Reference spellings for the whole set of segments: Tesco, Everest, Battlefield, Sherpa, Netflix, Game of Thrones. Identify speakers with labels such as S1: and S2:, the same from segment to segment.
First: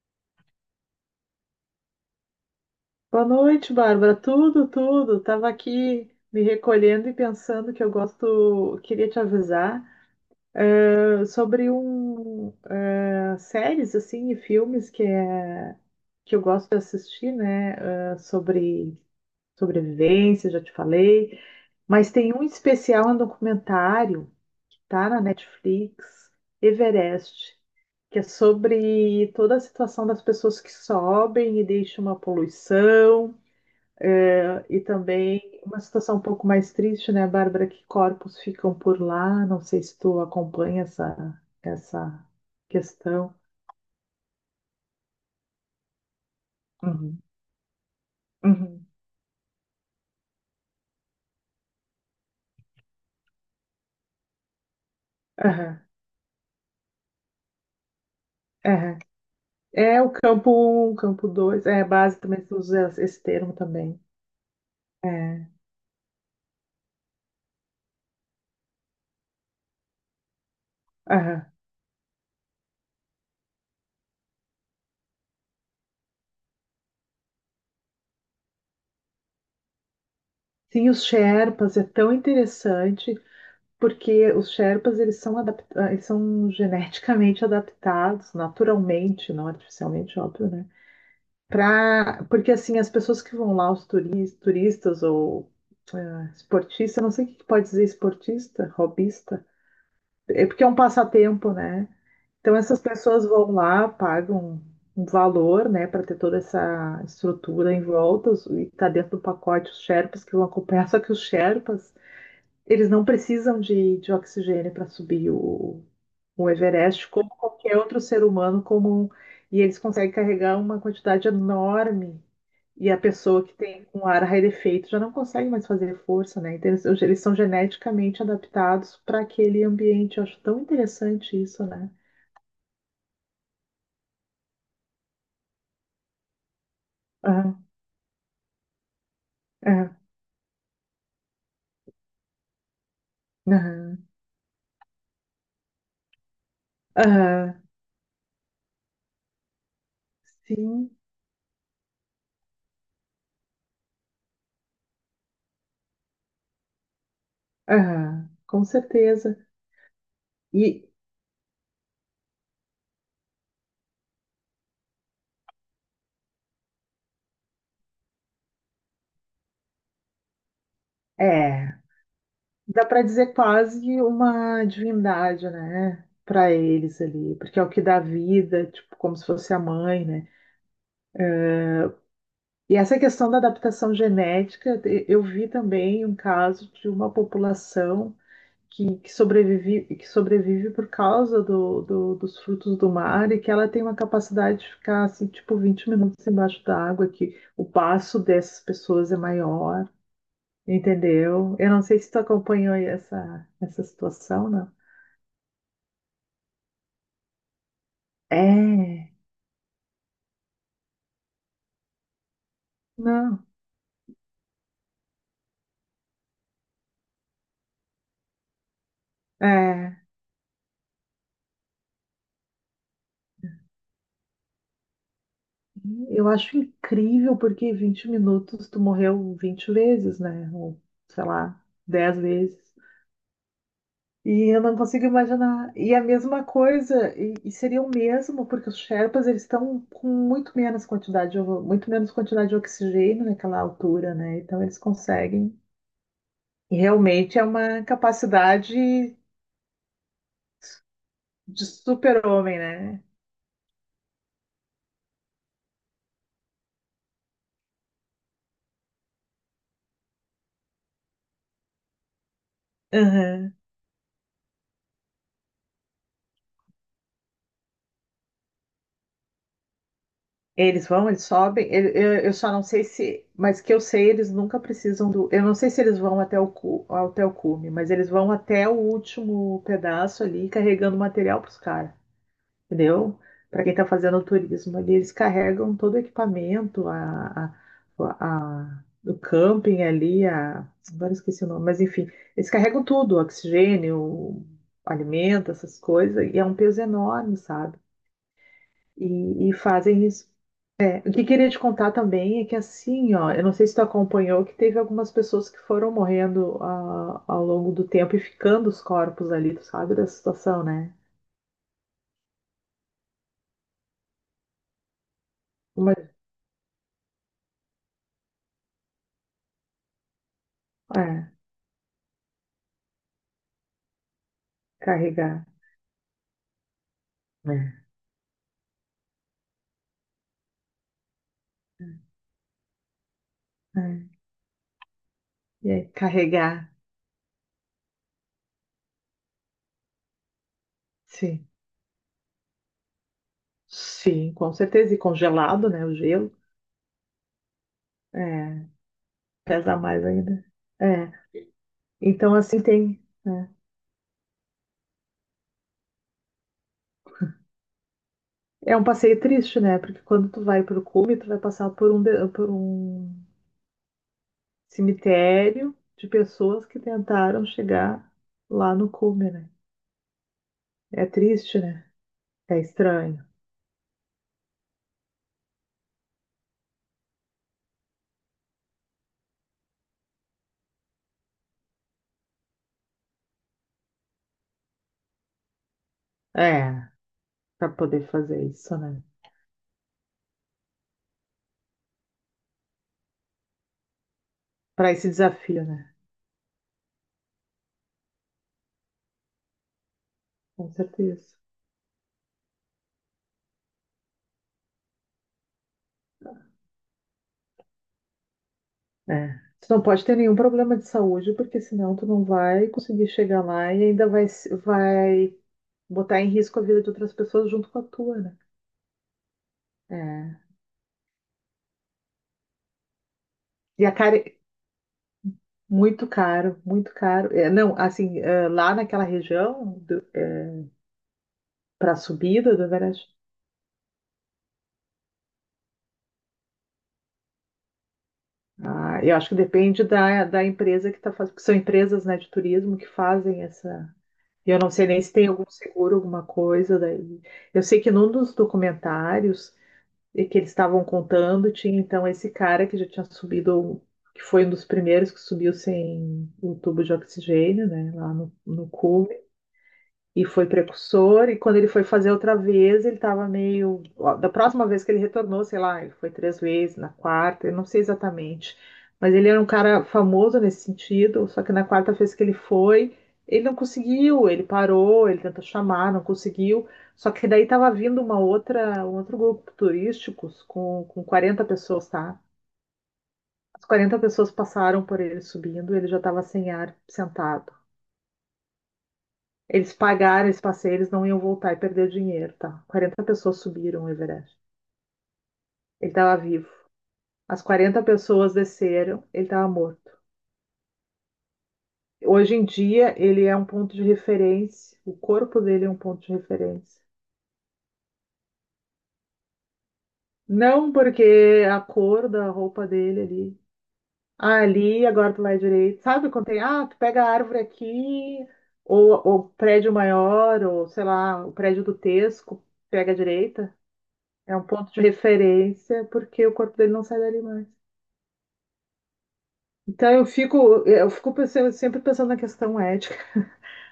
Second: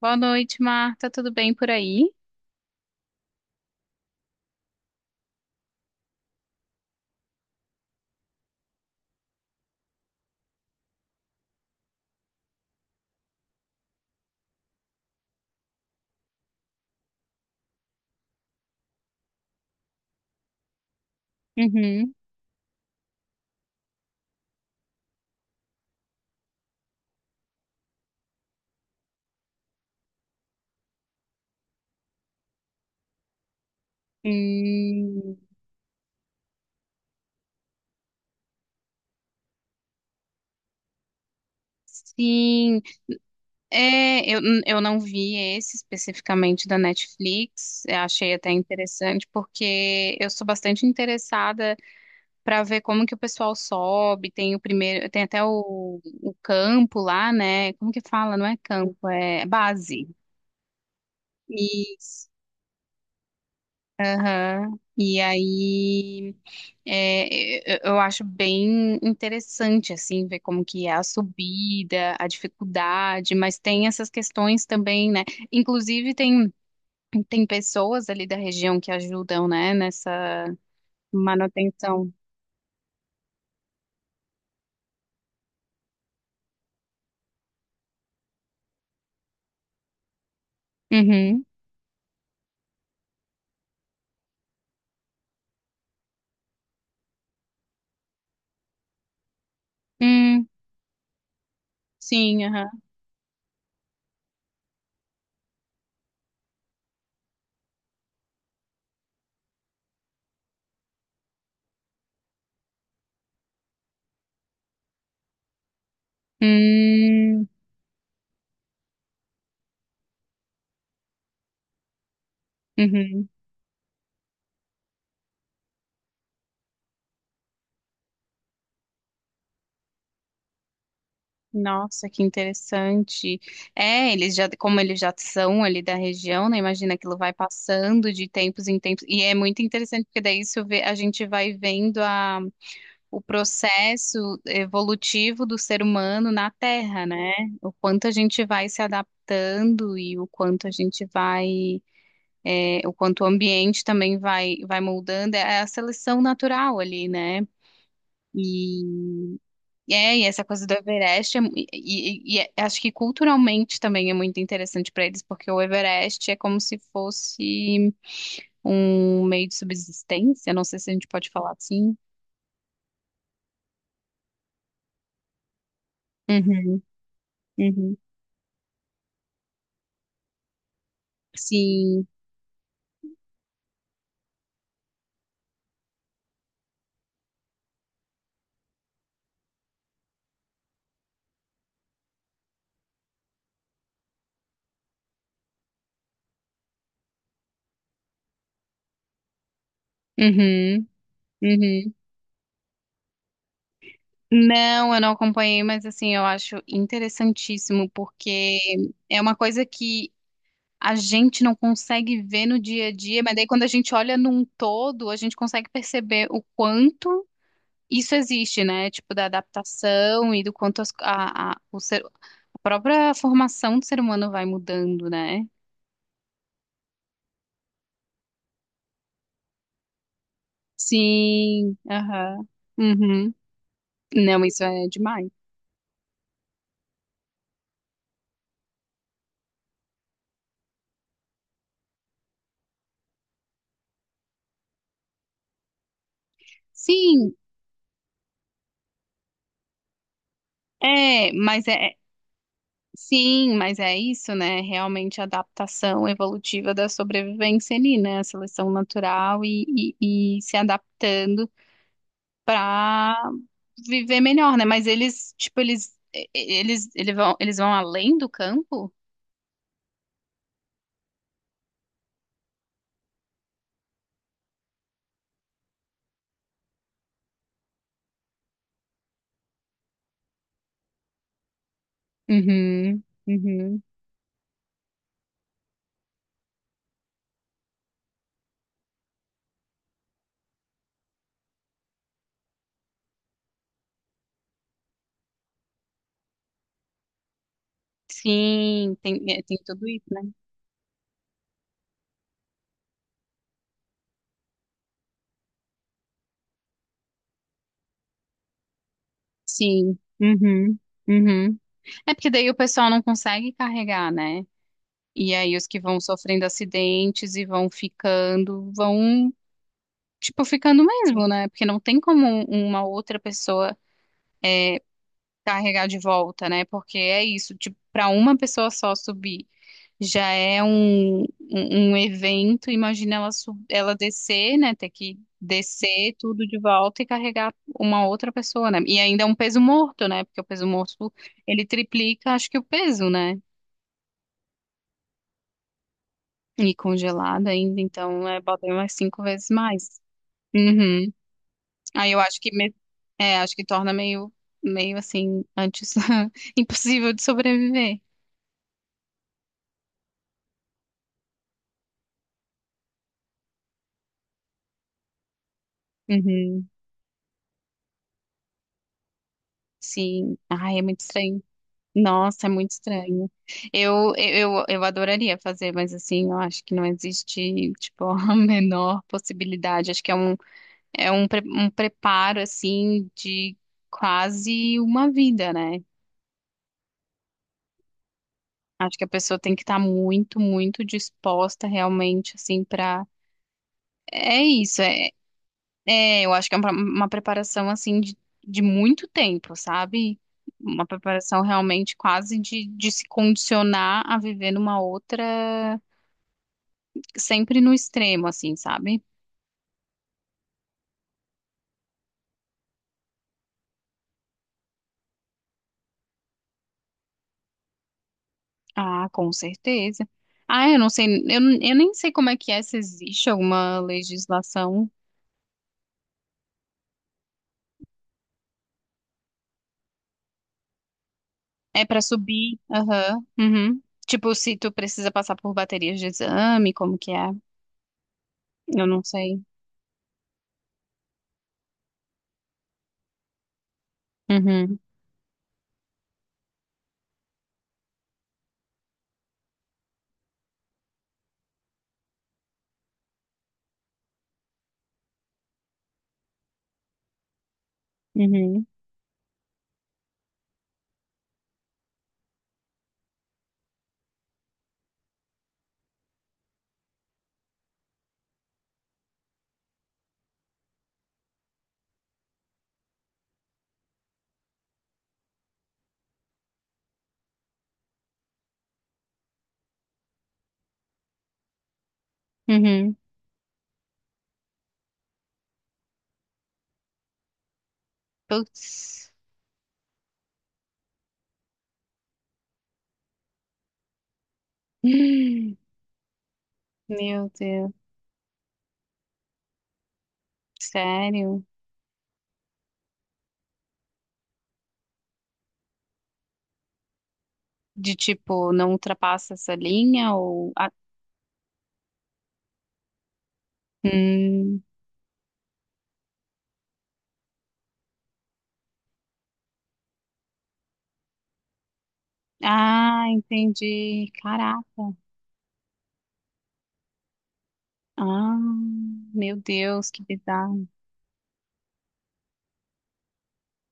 S1: Boa noite, Marta. Tudo bem por aí?
S2: Boa noite, Bárbara. Tudo, tudo. Tava aqui me recolhendo e pensando que eu gosto, queria te avisar sobre um séries assim e filmes que é que eu gosto de assistir, né? Sobre sobrevivência, já te falei. Mas
S1: Uhum.
S2: tem um especial, um documentário, tá na Netflix, Everest, que é sobre toda a situação das pessoas que sobem e deixam uma poluição. E
S1: Hum,
S2: também uma situação um pouco mais triste, né, Bárbara, que corpos ficam por lá. Não sei se tu acompanha essa
S1: sim.
S2: questão.
S1: É, eu não vi esse especificamente da
S2: Uhum.
S1: Netflix. Eu achei até
S2: Uhum.
S1: interessante, porque eu sou bastante interessada para ver como que o pessoal sobe. Tem o primeiro, tem até
S2: Aham,
S1: o campo lá, né? Como que fala? Não é
S2: aham.
S1: campo, é
S2: É
S1: base.
S2: o campo um, campo dois. É, base
S1: Isso.
S2: também se usa esse termo também.
S1: Aham. E
S2: É.
S1: aí. É, eu acho bem interessante, assim, ver como que é a
S2: Aham.
S1: subida, a dificuldade, mas tem essas questões também, né? Inclusive, tem pessoas ali da região que ajudam, né, nessa
S2: Sim, os Sherpas é
S1: manutenção.
S2: tão interessante porque os Sherpas eles são geneticamente adaptados, naturalmente, não artificialmente, óbvio, né?
S1: Uhum.
S2: Pra, porque assim, as pessoas que vão lá, os turistas ou esportista, não sei o que que pode dizer esportista, hobbyista,
S1: Hum,
S2: é porque é um passatempo, né?
S1: sim,
S2: Então
S1: aham.
S2: essas pessoas vão lá, pagam um valor, né, para ter toda essa estrutura em volta os- e tá dentro do pacote os Sherpas que vão acompanhar, só que os Sherpas eles não precisam de oxigênio para subir o Everest, como
S1: Hum,
S2: qualquer outro ser humano comum. E eles conseguem carregar uma quantidade enorme. E a
S1: uhum.
S2: pessoa que tem um ar rarefeito já não consegue mais fazer força, né? Então, eles são geneticamente adaptados para aquele ambiente. Eu acho tão interessante isso, né?
S1: Nossa, que interessante. É, eles já, como eles já são ali da região, né? Imagina aquilo vai
S2: Aham,
S1: passando de tempos em tempos. E é muito
S2: aham,
S1: interessante, porque daí isso a gente vai vendo o
S2: aham,
S1: processo evolutivo do ser humano na Terra, né?
S2: aham.
S1: O quanto a gente vai se adaptando e o quanto a
S2: Sim,
S1: gente vai, o quanto o ambiente também vai moldando. É a seleção natural ali, né?
S2: aham, com certeza.
S1: E e essa coisa do
S2: E
S1: Everest, acho que culturalmente também é muito interessante para eles, porque o Everest é como se fosse um meio de subsistência, não sei se a gente pode falar
S2: é.
S1: assim.
S2: Dá para dizer quase uma divindade, né? Para
S1: Uhum,
S2: eles ali, porque é o que
S1: uhum.
S2: dá vida, tipo, como se fosse a mãe, né?
S1: Sim,
S2: E essa questão da adaptação genética, eu vi também um caso de uma população que sobrevive por causa dos frutos do mar e que ela tem uma capacidade de ficar, assim, tipo, 20 minutos embaixo da água, que o passo dessas pessoas é maior,
S1: uhum,
S2: entendeu? Eu não
S1: uhum.
S2: sei se tu acompanhou aí essa situação.
S1: Não, eu não acompanhei, mas assim, eu acho interessantíssimo, porque
S2: É,
S1: é uma coisa que a gente não consegue ver no dia a dia, mas
S2: não,
S1: daí quando a gente olha num todo, a gente consegue perceber o quanto isso existe, né? Tipo, da
S2: é.
S1: adaptação e do quanto a própria formação do ser humano vai mudando, né?
S2: Eu acho incrível porque 20 minutos tu morreu 20 vezes, né? Ou, sei lá,
S1: Sim,
S2: 10
S1: aham.
S2: vezes.
S1: Uhum. Não,
S2: E eu
S1: isso
S2: não
S1: é
S2: consigo
S1: demais.
S2: imaginar. E a mesma coisa, e seria o mesmo, porque os Sherpas eles estão com muito menos quantidade de oxigênio naquela altura, né? Então eles conseguem. E
S1: Sim,
S2: realmente é uma capacidade
S1: é,
S2: de
S1: mas é.
S2: super-homem,
S1: Sim, mas é isso, né? Realmente a adaptação evolutiva da sobrevivência ali, né? A seleção natural e se adaptando para
S2: né?
S1: viver melhor, né? Mas eles, tipo, eles, e- eles, eles vão além do campo?
S2: Eles vão, eles sobem. Eu só não sei se, mas que eu sei, eles nunca precisam do. Eu não sei se eles vão até até o cume, mas eles vão até o último pedaço ali, carregando material para os caras,
S1: Uhum,
S2: entendeu? Para quem
S1: uhum.
S2: está fazendo turismo ali, eles carregam todo o equipamento, a, o camping ali, a, agora eu esqueci o nome, mas enfim, eles carregam tudo, oxigênio, alimento, essas coisas, e é um peso enorme, sabe?
S1: Sim, tem, é,
S2: E
S1: tem tudo isso,
S2: fazem
S1: né?
S2: isso. É, o que queria te contar também é que assim, ó, eu não sei se tu acompanhou que teve algumas pessoas que foram morrendo ao longo do tempo e ficando os corpos ali, tu sabe
S1: Sim.
S2: da situação,
S1: Uhum,
S2: né?
S1: uhum. É porque daí o pessoal não consegue carregar, né? E aí os que
S2: Uma,
S1: vão sofrendo acidentes e vão ficando, tipo, ficando mesmo,
S2: é,
S1: né? Porque não tem como uma outra pessoa.
S2: carregar,
S1: Carregar de volta, né? Porque é isso, tipo,
S2: né?
S1: para uma pessoa só subir já é um evento. Imagina ela, ela
S2: É,
S1: descer, né? Ter que
S2: e aí,
S1: descer tudo de
S2: carregar,
S1: volta e carregar uma outra pessoa, né? E ainda é um peso morto, né? Porque o peso morto
S2: sim.
S1: ele triplica, acho que o peso, né?
S2: Sim, com certeza. E congelado, né? O gelo.
S1: E congelado ainda, então bota
S2: É,
S1: aí umas cinco vezes
S2: pesa
S1: mais.
S2: mais ainda. É.
S1: Uhum. Aí eu
S2: Então,
S1: acho que
S2: assim, tem.
S1: acho que torna meio assim antes impossível de sobreviver.
S2: É, é um passeio triste, né? Porque quando tu vai pro cume, tu vai passar por por um cemitério de pessoas
S1: Uhum.
S2: que tentaram chegar lá no cume, né?
S1: Sim. Ai, é muito
S2: É
S1: estranho.
S2: triste, né?
S1: Nossa, é
S2: É
S1: muito
S2: estranho.
S1: estranho. Eu adoraria fazer, mas assim, eu acho que não existe, tipo, a menor possibilidade. Acho que é um preparo, assim, de quase uma vida, né?
S2: É, para poder fazer isso,
S1: Acho
S2: né?
S1: que a pessoa tem que estar muito, muito disposta realmente, assim, pra. É isso.
S2: Para esse
S1: é,
S2: desafio, né?
S1: É, eu acho que é uma preparação assim de muito tempo, sabe?
S2: Com
S1: Uma
S2: certeza.
S1: preparação realmente quase de se condicionar a viver numa outra, sempre no extremo, assim, sabe?
S2: É. Tu não pode ter nenhum problema de saúde, porque senão tu não vai conseguir chegar lá e ainda vai, vai botar em risco a vida de outras pessoas junto com a tua, né?
S1: Ah, com certeza.
S2: É.
S1: Ah, eu não sei, eu nem sei como é que é, se existe alguma
S2: E a cara,
S1: legislação.
S2: muito caro, muito caro. É, não, assim, é, lá naquela região, do,
S1: É
S2: para a
S1: para
S2: subida
S1: subir,
S2: do Everest.
S1: aham, uhum. Tipo, se tu precisa passar por baterias de exame, como que é? Eu
S2: Ah,
S1: não
S2: eu acho que
S1: sei.
S2: depende da empresa que está fazendo, porque são empresas, né, de turismo que fazem essa. E eu não
S1: Uhum,
S2: sei nem se tem algum seguro, alguma coisa daí. Eu sei que num dos documentários que eles estavam contando, tinha então esse cara que já tinha subido, que foi um dos primeiros que subiu sem o tubo de oxigênio, né, lá no,
S1: uhum,
S2: no E foi precursor. E quando ele foi fazer outra vez, ele estava meio. Ó, da próxima vez que ele retornou, sei lá, ele foi 3 vezes, na quarta, eu não sei exatamente. Mas ele era um cara famoso nesse sentido, só que na quarta vez que ele foi, ele não conseguiu, ele parou, ele tentou chamar, não conseguiu. Só que daí estava vindo uma outra, um outro grupo turístico com 40 pessoas, tá?
S1: uhum.
S2: As 40 pessoas passaram por ele subindo, ele já estava sem ar, sentado.
S1: Putz.
S2: Eles pagaram esse passeio, eles não iam voltar e perder o dinheiro, tá? 40 pessoas subiram o Everest. Ele estava vivo.
S1: Meu
S2: As
S1: Deus,
S2: 40 pessoas desceram, ele estava morto.
S1: sério?
S2: Hoje em dia, ele é um ponto de referência, o corpo dele é um ponto de referência.
S1: De tipo, não ultrapassa essa linha ou. Ah,
S2: Não, porque a cor da roupa dele ali. Ah,
S1: hum.
S2: ali, agora do lado direito. Sabe quando tem, tu pega a árvore aqui, ou o prédio maior, ou sei lá, o prédio do Tesco, pega a
S1: Ah,
S2: direita.
S1: entendi.
S2: É um ponto de
S1: Caraca.
S2: referência porque o corpo dele não sai dali mais.
S1: Ah, meu Deus,
S2: Então
S1: que bizarro.
S2: sempre pensando na questão ética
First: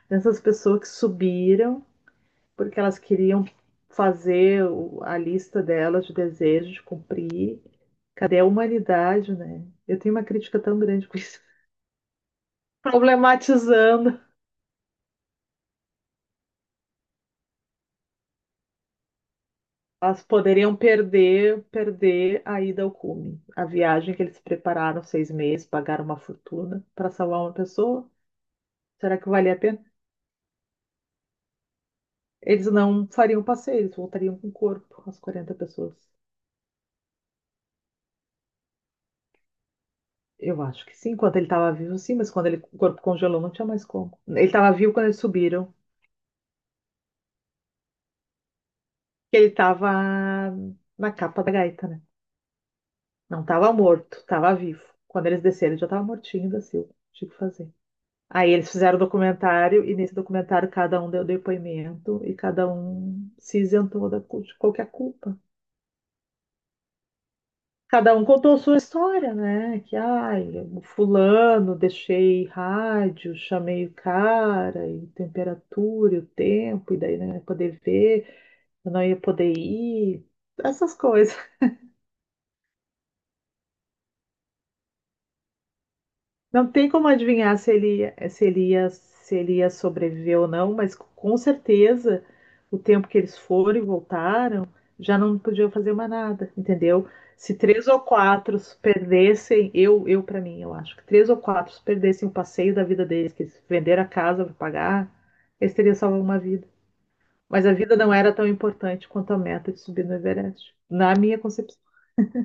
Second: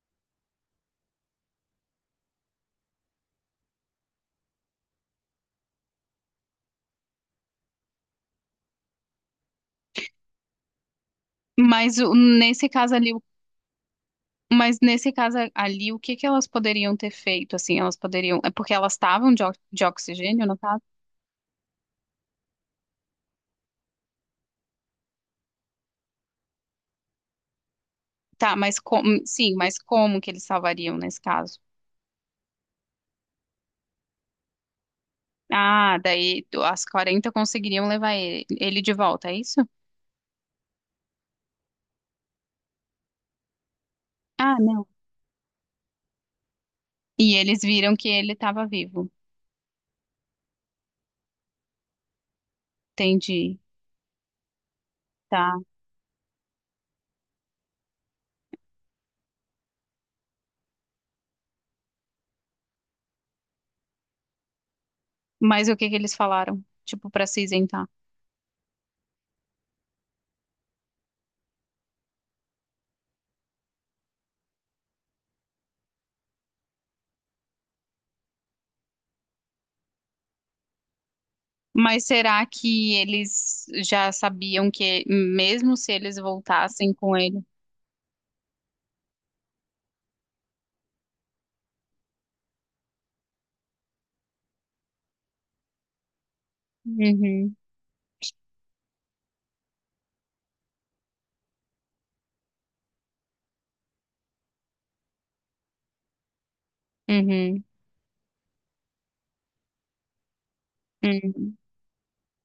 S2: dessas pessoas que subiram porque elas queriam a lista delas de desejos de cumprir. Cadê a humanidade, né? Eu tenho uma crítica tão grande com isso.
S1: Mas o- nesse caso ali, o-
S2: Problematizando.
S1: mas nesse caso ali, o que que elas poderiam ter feito? Assim, elas poderiam. É porque elas estavam de
S2: Elas
S1: oxigênio, no
S2: poderiam
S1: caso?
S2: perder a ida ao cume. A viagem que eles prepararam 6 meses, pagaram uma fortuna para salvar uma pessoa.
S1: Tá, mas
S2: Será
S1: como.
S2: que valia
S1: Sim,
S2: a
S1: mas
S2: pena?
S1: como que eles salvariam nesse caso?
S2: Eles não fariam passeio, eles voltariam com o corpo, as 40 pessoas.
S1: Ah, daí as 40 conseguiriam levar ele de volta, é isso?
S2: Eu acho que sim, enquanto ele estava vivo, sim, mas quando ele, o corpo congelou, não tinha mais como. Ele
S1: Ah,
S2: estava
S1: não.
S2: vivo quando eles subiram,
S1: E eles viram que ele estava vivo.
S2: que ele estava na capa da gaita, né? Não
S1: Entendi,
S2: estava morto, estava vivo. Quando eles
S1: tá.
S2: desceram, ele já estava mortinho da Silva. Tinha que fazer. Aí eles fizeram o documentário, e nesse documentário cada um deu depoimento, e cada um se isentou de qualquer culpa.
S1: Mas o que que eles falaram? Tipo, para se isentar.
S2: Cada um contou sua história, né? Que, ai, o fulano, deixei rádio, chamei o cara, e temperatura, e o tempo, e daí não ia poder ver, eu não ia poder ir, essas coisas.
S1: Mas será que eles já sabiam que, mesmo se eles
S2: Não tem
S1: voltassem
S2: como
S1: com ele?
S2: adivinhar se ele ia sobreviver ou não, mas com certeza o tempo que eles foram e voltaram, já não podiam fazer mais nada, entendeu? Se
S1: Uhum,
S2: três ou quatro perdessem, eu para mim, eu acho que três ou quatro perdessem o passeio da vida deles, que eles venderam a casa para pagar, eles teriam salvo uma vida.
S1: uhum,
S2: Mas a vida não era tão importante quanto a meta de subir no Everest, na minha
S1: uhum.
S2: concepção.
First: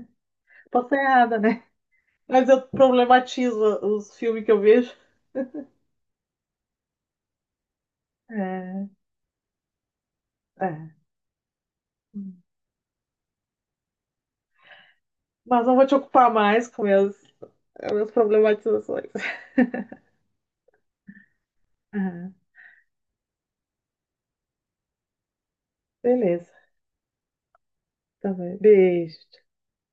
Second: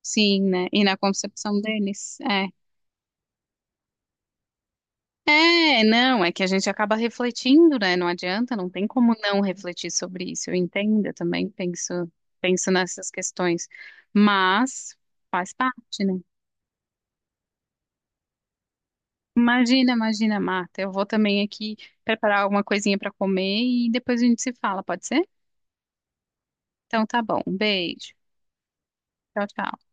S1: Sim, né? E
S2: Posso
S1: na
S2: estar errada,
S1: concepção
S2: né?
S1: deles, é.
S2: Mas eu problematizo os filmes que eu vejo.
S1: É, não, é que a gente acaba refletindo, né? Não adianta, não tem
S2: É.
S1: como não refletir sobre isso. Eu
S2: É.
S1: entendo, eu também penso,
S2: Hum.
S1: penso nessas questões. Mas faz
S2: Mas não vou te
S1: parte, né?
S2: ocupar mais com as minhas problematizações.
S1: Imagina, imagina, Marta. Eu vou também aqui
S2: Aham.
S1: preparar alguma coisinha para comer e depois a gente se fala, pode ser?
S2: Beleza.
S1: Então tá bom. Um beijo.
S2: Tá bem. Beijo.
S1: Tchau, tchau.